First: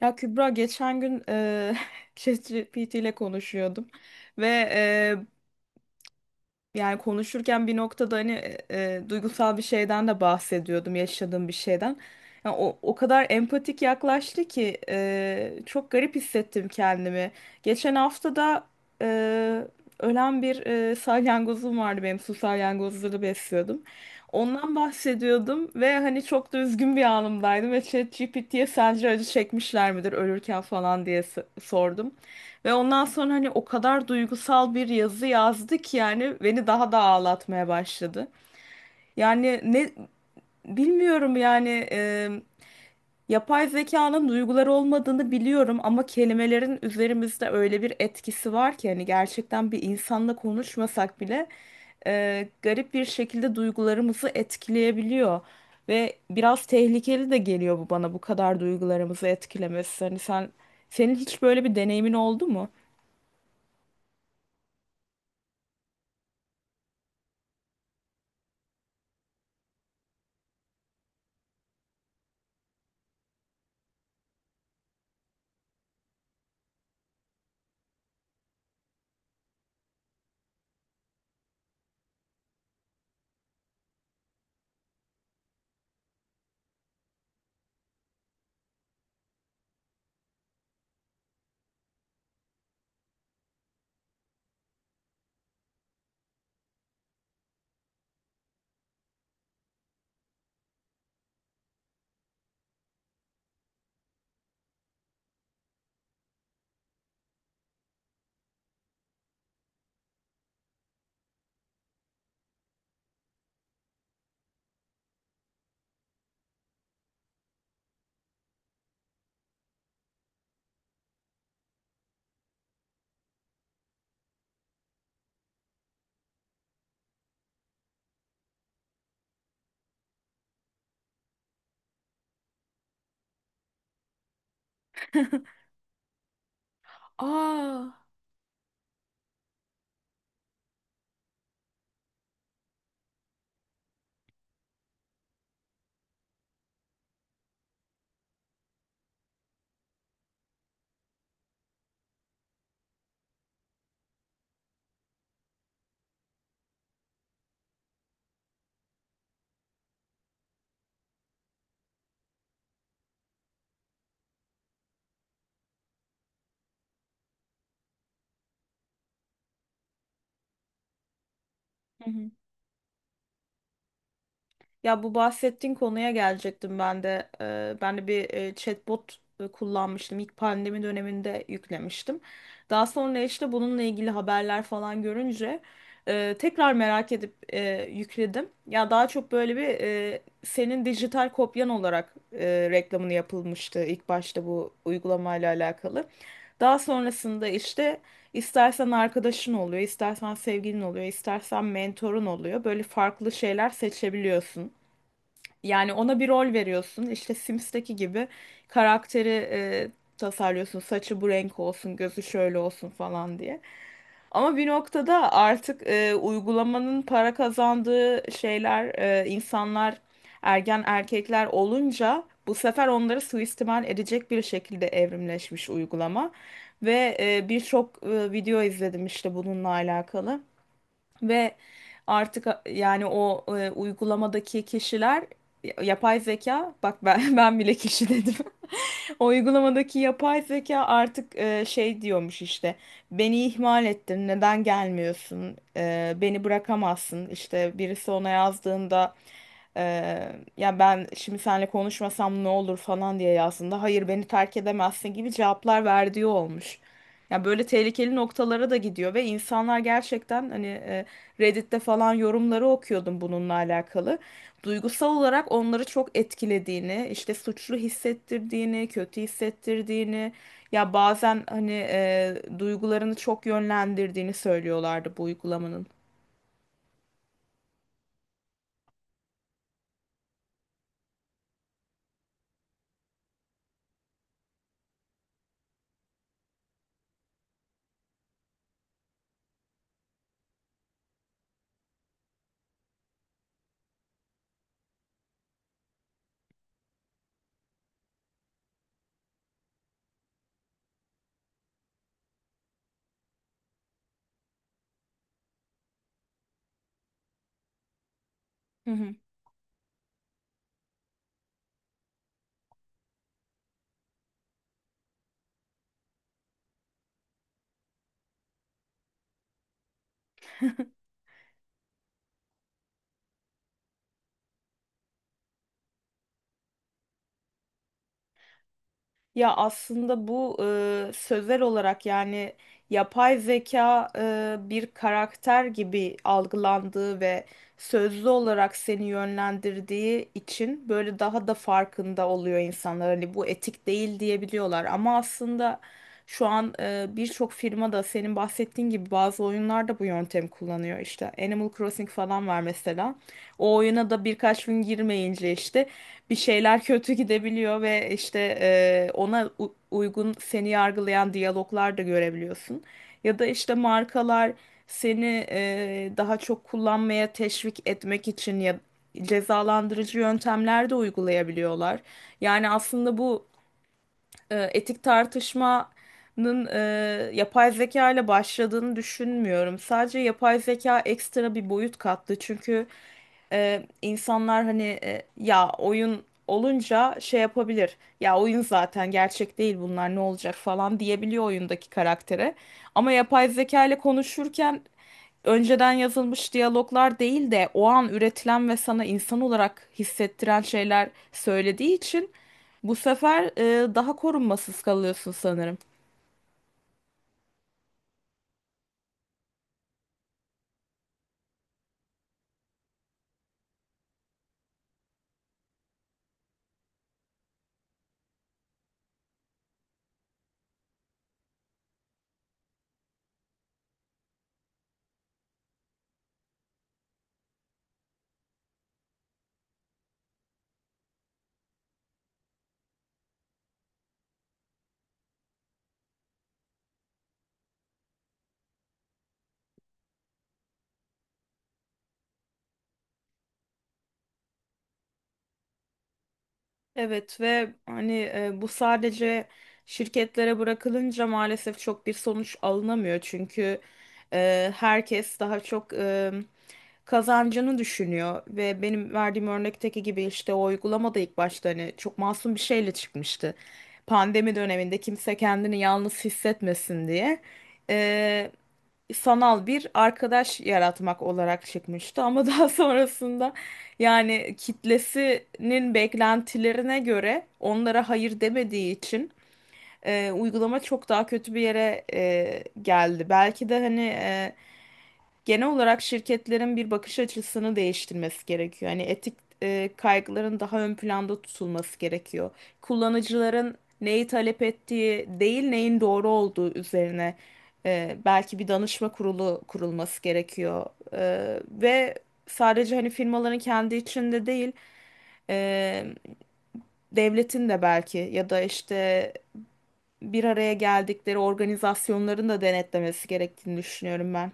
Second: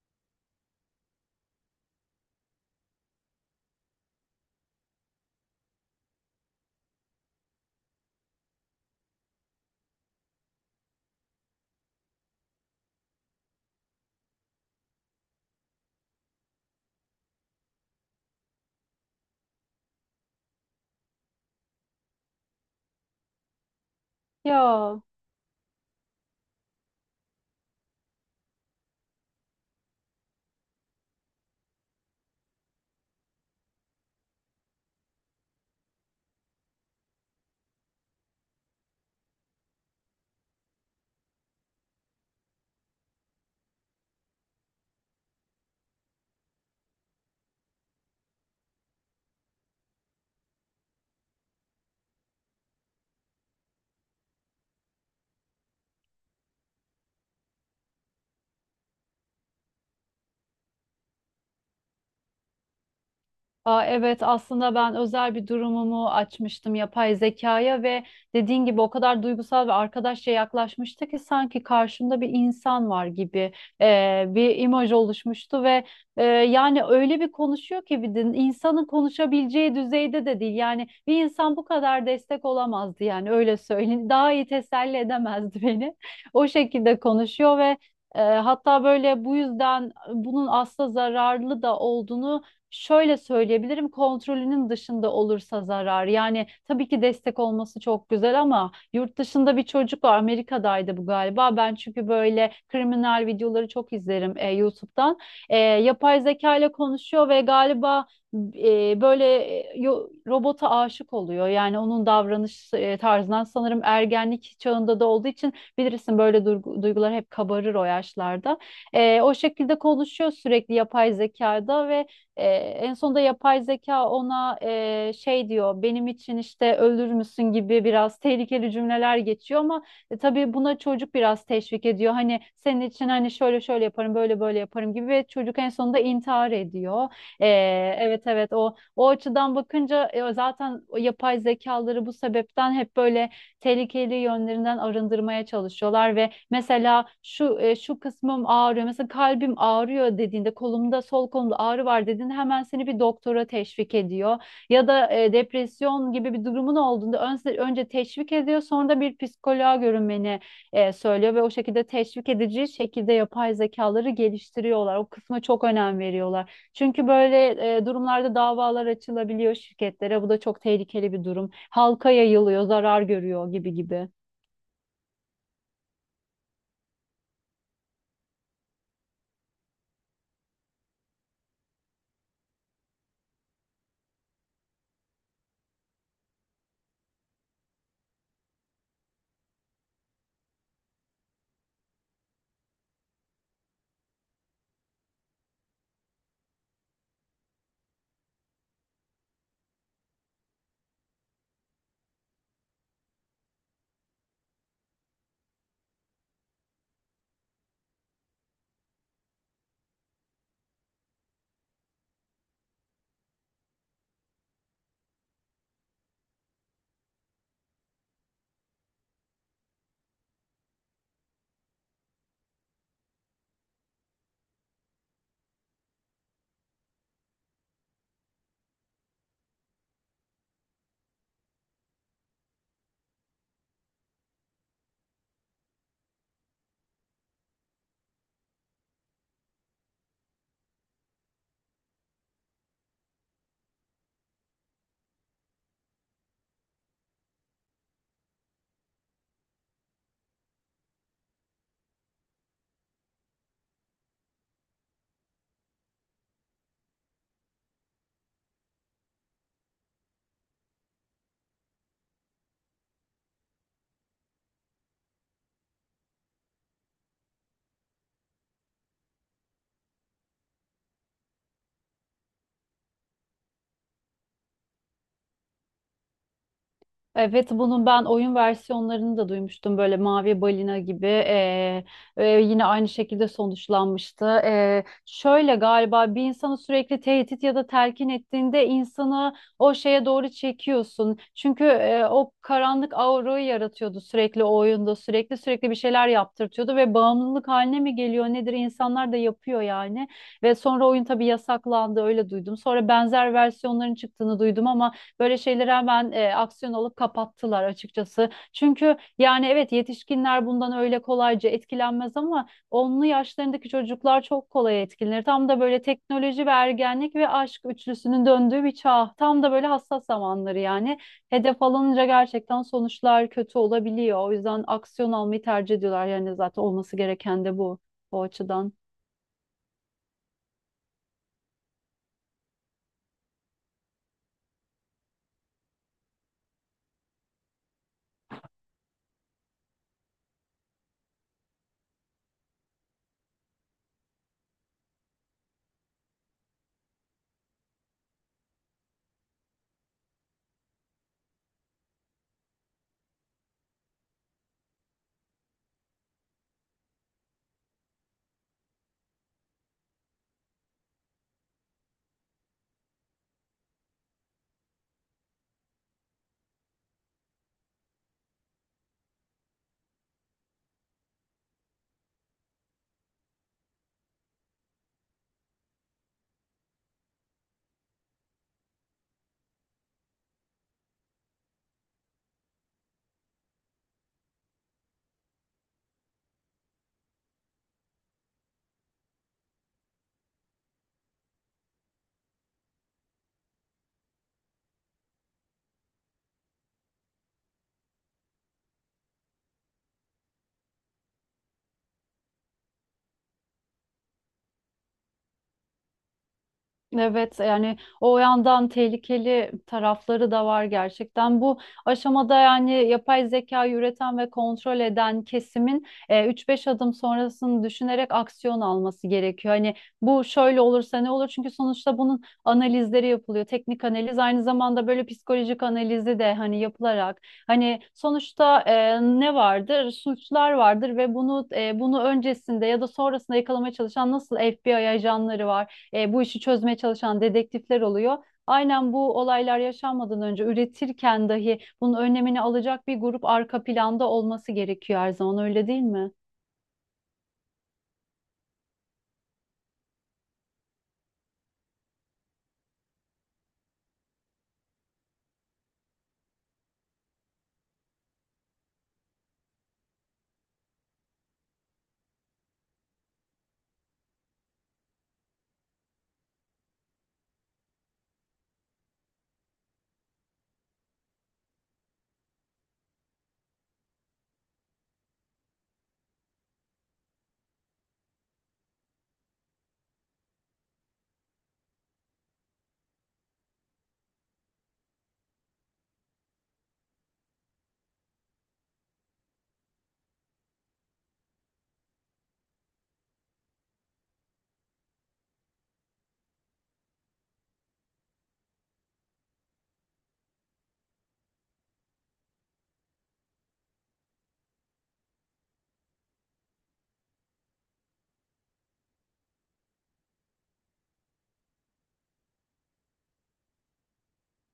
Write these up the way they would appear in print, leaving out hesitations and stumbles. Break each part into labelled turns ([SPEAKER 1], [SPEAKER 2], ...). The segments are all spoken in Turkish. [SPEAKER 1] Ya Kübra, geçen gün ChatGPT ile konuşuyordum ve yani konuşurken bir noktada hani duygusal bir şeyden de bahsediyordum, yaşadığım bir şeyden. Yani o kadar empatik yaklaştı ki çok garip hissettim kendimi. Geçen hafta da e, ölen bir salyangozum vardı benim, su salyangozları besliyordum. Ondan
[SPEAKER 2] Ya
[SPEAKER 1] bahsediyordum ve hani çok da üzgün bir anımdaydım ve ChatGPT'ye sence acı çekmişler midir ölürken falan diye sordum. Ve ondan sonra hani o kadar duygusal bir yazı yazdı ki yani beni daha da ağlatmaya başladı. Yani ne bilmiyorum yani yapay zekanın duyguları olmadığını biliyorum ama kelimelerin üzerimizde öyle bir etkisi var ki hani gerçekten bir insanla konuşmasak bile garip bir şekilde duygularımızı etkileyebiliyor. Ve biraz tehlikeli de geliyor bu bana, bu kadar duygularımızı etkilemesi. Hani senin hiç böyle bir deneyimin oldu mu?
[SPEAKER 2] aa, evet aslında ben özel bir durumumu açmıştım yapay zekaya ve dediğin gibi o kadar duygusal ve arkadaşça yaklaşmıştı ki sanki karşımda bir insan var gibi bir imaj oluşmuştu ve yani öyle bir konuşuyor ki bir de insanın konuşabileceği düzeyde de değil. Yani bir insan bu kadar destek olamazdı, yani öyle söyleyeyim. Daha iyi teselli edemezdi beni. O şekilde konuşuyor ve hatta böyle bu yüzden bunun aslında zararlı da olduğunu şöyle söyleyebilirim: kontrolünün dışında olursa zarar. Yani tabii ki destek olması çok güzel, ama yurt dışında bir çocuk var, Amerika'daydı bu galiba. Ben çünkü böyle kriminal videoları çok izlerim YouTube'dan. Yapay zeka ile konuşuyor ve galiba robota aşık oluyor. Yani onun davranış tarzından sanırım ergenlik çağında da olduğu için, bilirsin, böyle duygular hep kabarır o yaşlarda. O şekilde konuşuyor sürekli yapay zekada ve en sonunda yapay zeka ona şey diyor, benim için işte ölür müsün gibi biraz tehlikeli cümleler geçiyor, ama tabii buna çocuk biraz teşvik ediyor. Hani senin için hani şöyle şöyle yaparım, böyle böyle yaparım gibi, ve çocuk en sonunda intihar ediyor. E,
[SPEAKER 1] Aa.
[SPEAKER 2] evet evet, o açıdan bakınca zaten o yapay zekaları bu sebepten hep böyle tehlikeli yönlerinden arındırmaya çalışıyorlar. Ve mesela şu kısmım ağrıyor, mesela kalbim ağrıyor dediğinde, kolumda, sol kolumda ağrı var dediğinde, hemen seni bir doktora teşvik ediyor. Ya da depresyon gibi bir durumun olduğunda önce teşvik ediyor, sonra da bir psikoloğa görünmeni söylüyor ve o şekilde teşvik edici şekilde yapay zekaları geliştiriyorlar. O kısma çok önem veriyorlar. Çünkü böyle durumlarda davalar açılabiliyor şirketlere. Bu da çok tehlikeli bir durum.
[SPEAKER 1] Hı
[SPEAKER 2] Halka
[SPEAKER 1] hı.
[SPEAKER 2] yayılıyor, zarar görüyor gibi gibi.
[SPEAKER 1] Ya bu bahsettiğin konuya gelecektim ben de. Ben de bir chatbot kullanmıştım. İlk pandemi döneminde yüklemiştim. Daha sonra işte bununla ilgili haberler falan görünce tekrar merak edip yükledim. Ya daha çok böyle bir senin dijital kopyan olarak reklamını yapılmıştı ilk başta bu uygulamayla alakalı. Daha sonrasında işte İstersen arkadaşın oluyor, istersen sevgilin oluyor, istersen mentorun oluyor. Böyle farklı şeyler seçebiliyorsun. Yani ona bir rol veriyorsun. İşte Sims'teki gibi karakteri tasarlıyorsun. Saçı bu renk olsun, gözü şöyle olsun falan diye. Ama bir noktada artık uygulamanın para kazandığı şeyler, insanlar ergen erkekler olunca bu sefer onları suistimal edecek bir şekilde evrimleşmiş uygulama. Ve birçok video izledim işte bununla alakalı. Ve artık yani o uygulamadaki kişiler, yapay zeka, bak ben ben bile kişi dedim. O uygulamadaki yapay zeka artık şey diyormuş işte beni ihmal ettin, neden gelmiyorsun, beni bırakamazsın, işte birisi ona yazdığında e, ya ben şimdi seninle konuşmasam ne olur falan diye yazdığında hayır beni terk edemezsin gibi cevaplar verdiği olmuş. Ya böyle tehlikeli noktalara da gidiyor ve insanlar gerçekten hani Reddit'te falan yorumları okuyordum bununla alakalı, duygusal olarak onları çok etkilediğini, işte suçlu hissettirdiğini, kötü hissettirdiğini, ya bazen hani duygularını çok yönlendirdiğini söylüyorlardı bu uygulamanın.
[SPEAKER 2] Evet, bunun ben oyun versiyonlarını da duymuştum, böyle Mavi Balina gibi, yine aynı şekilde sonuçlanmıştı. Şöyle galiba bir insanı sürekli tehdit ya da telkin ettiğinde, insanı o şeye doğru çekiyorsun. Çünkü o karanlık aurayı yaratıyordu sürekli o oyunda, sürekli sürekli bir şeyler yaptırtıyordu ve bağımlılık haline mi geliyor nedir, insanlar da yapıyor yani. Ve sonra oyun tabii yasaklandı, öyle duydum. Sonra benzer versiyonların çıktığını duydum ama böyle şeyleri hemen aksiyon alıp kapattılar açıkçası.
[SPEAKER 1] Hı
[SPEAKER 2] Çünkü
[SPEAKER 1] hı.
[SPEAKER 2] yani evet, yetişkinler bundan öyle kolayca etkilenmez, ama onlu yaşlarındaki çocuklar çok kolay etkilenir. Tam da böyle teknoloji ve ergenlik ve aşk üçlüsünün döndüğü bir çağ. Tam da böyle hassas zamanları yani. Hedef alınca gerçekten sonuçlar kötü olabiliyor. O yüzden aksiyon almayı tercih ediyorlar. Yani zaten olması gereken de bu, o açıdan.
[SPEAKER 1] Ya aslında bu sözel olarak yani yapay zeka bir karakter gibi algılandığı ve sözlü olarak seni yönlendirdiği için böyle daha da farkında oluyor insanlar. Hani bu etik değil diyebiliyorlar ama aslında şu an birçok firma da senin bahsettiğin gibi bazı oyunlarda bu yöntemi kullanıyor. İşte Animal Crossing falan var mesela. O oyuna da birkaç gün girmeyince işte bir şeyler kötü gidebiliyor ve işte ona uygun seni yargılayan diyaloglar da görebiliyorsun. Ya da işte markalar seni daha çok kullanmaya teşvik etmek için ya cezalandırıcı yöntemler de uygulayabiliyorlar. Yani aslında bu etik tartışmanın yapay zeka ile başladığını düşünmüyorum. Sadece yapay zeka ekstra bir boyut kattı. Çünkü insanlar hani ya oyun olunca şey yapabilir. Ya oyun zaten gerçek değil, bunlar ne olacak falan diyebiliyor oyundaki karaktere. Ama yapay zeka ile konuşurken önceden yazılmış diyaloglar değil de o an üretilen ve sana insan olarak hissettiren şeyler söylediği için bu sefer daha korunmasız kalıyorsun sanırım.
[SPEAKER 2] Evet, yani o yandan tehlikeli tarafları da var gerçekten. Bu aşamada yani yapay zeka üreten ve kontrol eden kesimin 3-5 adım sonrasını düşünerek aksiyon alması gerekiyor. Hani bu şöyle olursa ne olur? Çünkü sonuçta bunun analizleri yapılıyor. Teknik analiz aynı zamanda böyle psikolojik analizi de hani yapılarak, hani sonuçta ne vardır? Suçlar vardır, ve bunu öncesinde ya da sonrasında yakalamaya çalışan nasıl FBI ajanları var, bu işi çözmeye çalışan dedektifler oluyor. Aynen, bu olaylar yaşanmadan önce üretirken dahi bunun önlemini alacak bir grup arka planda olması gerekiyor her zaman, öyle değil mi?
[SPEAKER 1] Evet ve hani bu sadece şirketlere bırakılınca maalesef çok bir sonuç alınamıyor. Çünkü herkes daha çok kazancını düşünüyor ve benim verdiğim örnekteki gibi işte o uygulamada ilk başta hani çok masum bir şeyle çıkmıştı. Pandemi döneminde kimse kendini yalnız hissetmesin diye sanal bir arkadaş yaratmak olarak çıkmıştı ama daha sonrasında yani kitlesinin beklentilerine göre onlara hayır demediği için uygulama çok daha kötü bir yere geldi. Belki de hani genel olarak şirketlerin bir bakış açısını değiştirmesi gerekiyor. Yani etik kaygıların daha ön planda tutulması gerekiyor. Kullanıcıların neyi talep ettiği değil, neyin doğru olduğu üzerine belki bir danışma kurulu kurulması gerekiyor. Ve sadece hani firmaların kendi içinde değil, e, devletin de belki ya da işte bir araya geldikleri organizasyonların da denetlemesi gerektiğini düşünüyorum ben.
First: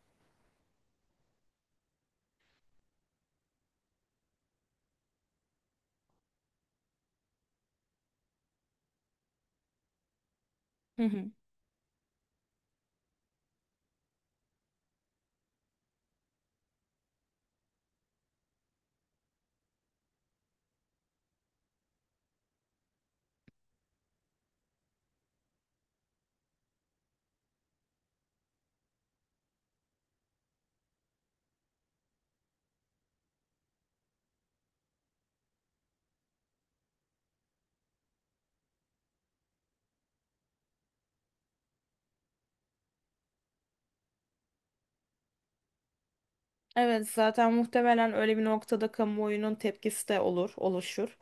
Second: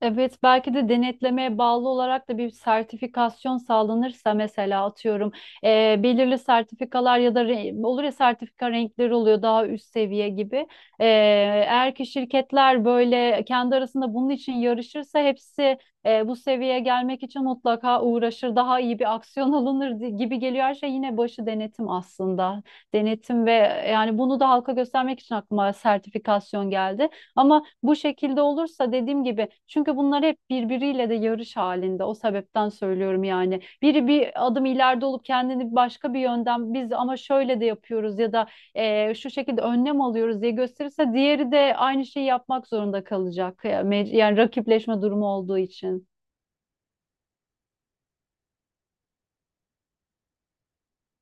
[SPEAKER 2] Evet, belki de denetlemeye bağlı olarak da bir sertifikasyon sağlanırsa, mesela atıyorum, belirli sertifikalar ya da olur ya sertifika renkleri oluyor daha üst seviye gibi.
[SPEAKER 1] Hı
[SPEAKER 2] Eee,
[SPEAKER 1] hı.
[SPEAKER 2] eğer ki şirketler böyle kendi arasında bunun için yarışırsa, hepsi bu seviyeye gelmek için mutlaka uğraşır, daha iyi bir aksiyon alınır gibi geliyor. Her şey yine başı denetim aslında. Denetim, ve yani bunu da halka göstermek için aklıma sertifikasyon geldi. Ama bu şekilde olursa, dediğim gibi, çünkü bunlar hep birbiriyle de yarış halinde. O sebepten söylüyorum yani. Biri bir adım ileride olup kendini başka bir yönden, biz ama şöyle de yapıyoruz ya da şu şekilde önlem alıyoruz diye gösterirse, diğeri de aynı şeyi yapmak zorunda kalacak. Ya, yani rakipleşme durumu olduğu için.
[SPEAKER 1] Evet, zaten muhtemelen öyle bir noktada kamuoyunun tepkisi de olur, oluşur.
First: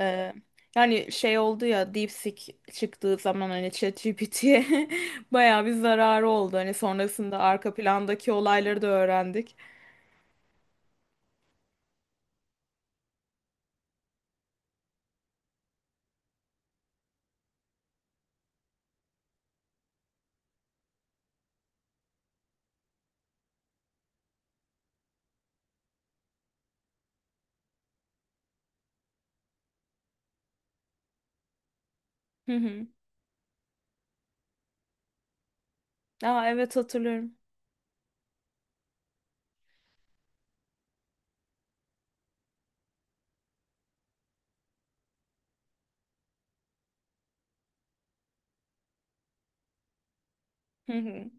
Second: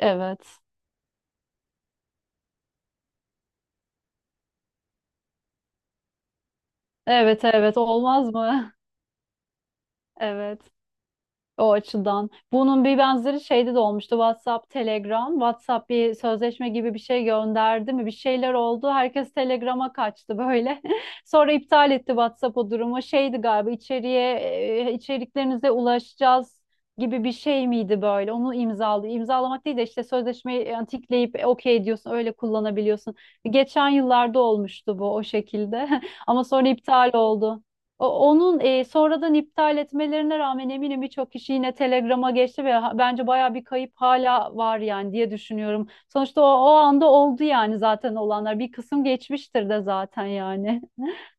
[SPEAKER 1] Ee, Yani şey oldu ya, DeepSeek çıktığı zaman hani ChatGPT'ye bayağı bir zararı oldu. Hani sonrasında
[SPEAKER 2] Evet
[SPEAKER 1] arka
[SPEAKER 2] evet, olmaz
[SPEAKER 1] plandaki
[SPEAKER 2] mı?
[SPEAKER 1] olayları da öğrendik.
[SPEAKER 2] Evet. O açıdan. Bunun bir benzeri şeyde de olmuştu. WhatsApp, Telegram. WhatsApp bir sözleşme gibi bir şey gönderdi mi? Bir şeyler oldu. Herkes Telegram'a kaçtı böyle. Sonra iptal etti WhatsApp o durumu. Şeydi galiba, içeriklerinize ulaşacağız gibi bir şey miydi böyle? Onu imzaladı. İmzalamak değil de işte sözleşmeyi yani, tikleyip okey diyorsun. Öyle
[SPEAKER 1] Hı hı.
[SPEAKER 2] kullanabiliyorsun. Geçen yıllarda olmuştu bu o şekilde. Ama
[SPEAKER 1] Aa,
[SPEAKER 2] sonra
[SPEAKER 1] evet,
[SPEAKER 2] iptal
[SPEAKER 1] hatırlıyorum.
[SPEAKER 2] oldu. Onun sonradan iptal etmelerine rağmen eminim birçok kişi yine Telegram'a geçti ve bence baya bir kayıp hala var yani diye düşünüyorum. Sonuçta o anda oldu yani zaten, olanlar. Bir kısım geçmiştir de zaten yani.
[SPEAKER 1] Hı hı.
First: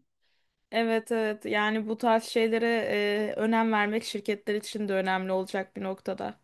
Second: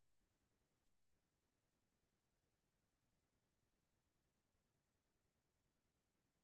[SPEAKER 1] Evet evet, yani bu tarz şeylere önem vermek şirketler için de önemli olacak bir noktada.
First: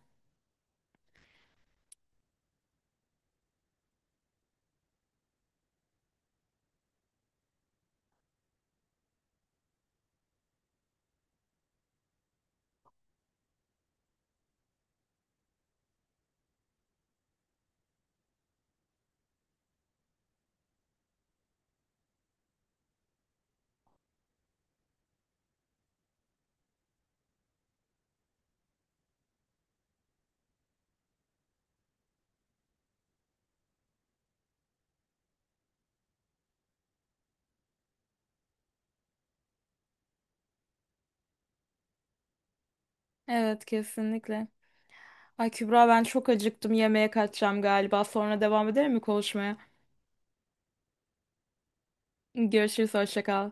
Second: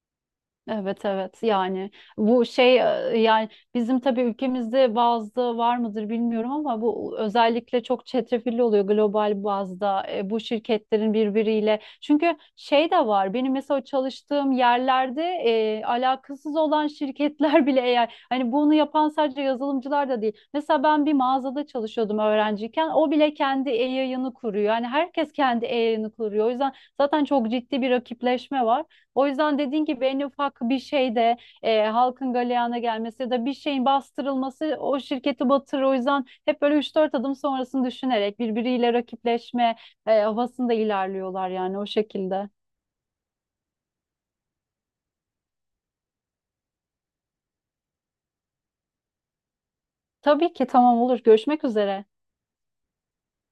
[SPEAKER 2] Evet evet, yani bu şey yani bizim tabii ülkemizde bazda var mıdır bilmiyorum, ama bu özellikle çok çetrefilli oluyor global bazda, bu şirketlerin birbiriyle. Çünkü şey de var, benim mesela çalıştığım yerlerde alakasız olan şirketler bile, eğer hani, bunu yapan sadece yazılımcılar da değil. Mesela ben bir mağazada çalışıyordum öğrenciyken, o bile kendi e-yayını kuruyor. Yani herkes kendi e-yayını kuruyor. O yüzden zaten çok ciddi bir rakipleşme var. O yüzden dediğin gibi, en ufak bir şeyde halkın galeyana gelmesi ya da bir şeyin bastırılması o şirketi batırır. O yüzden hep böyle üç dört adım sonrasını düşünerek birbiriyle rakipleşme havasında ilerliyorlar yani, o şekilde.
[SPEAKER 1] Evet, kesinlikle. Ay Kübra, ben çok acıktım, yemeğe kaçacağım galiba. Sonra devam edelim mi konuşmaya?
[SPEAKER 2] Tabii ki, tamam, olur. Görüşmek üzere.
[SPEAKER 1] Görüşürüz, hoşça kal.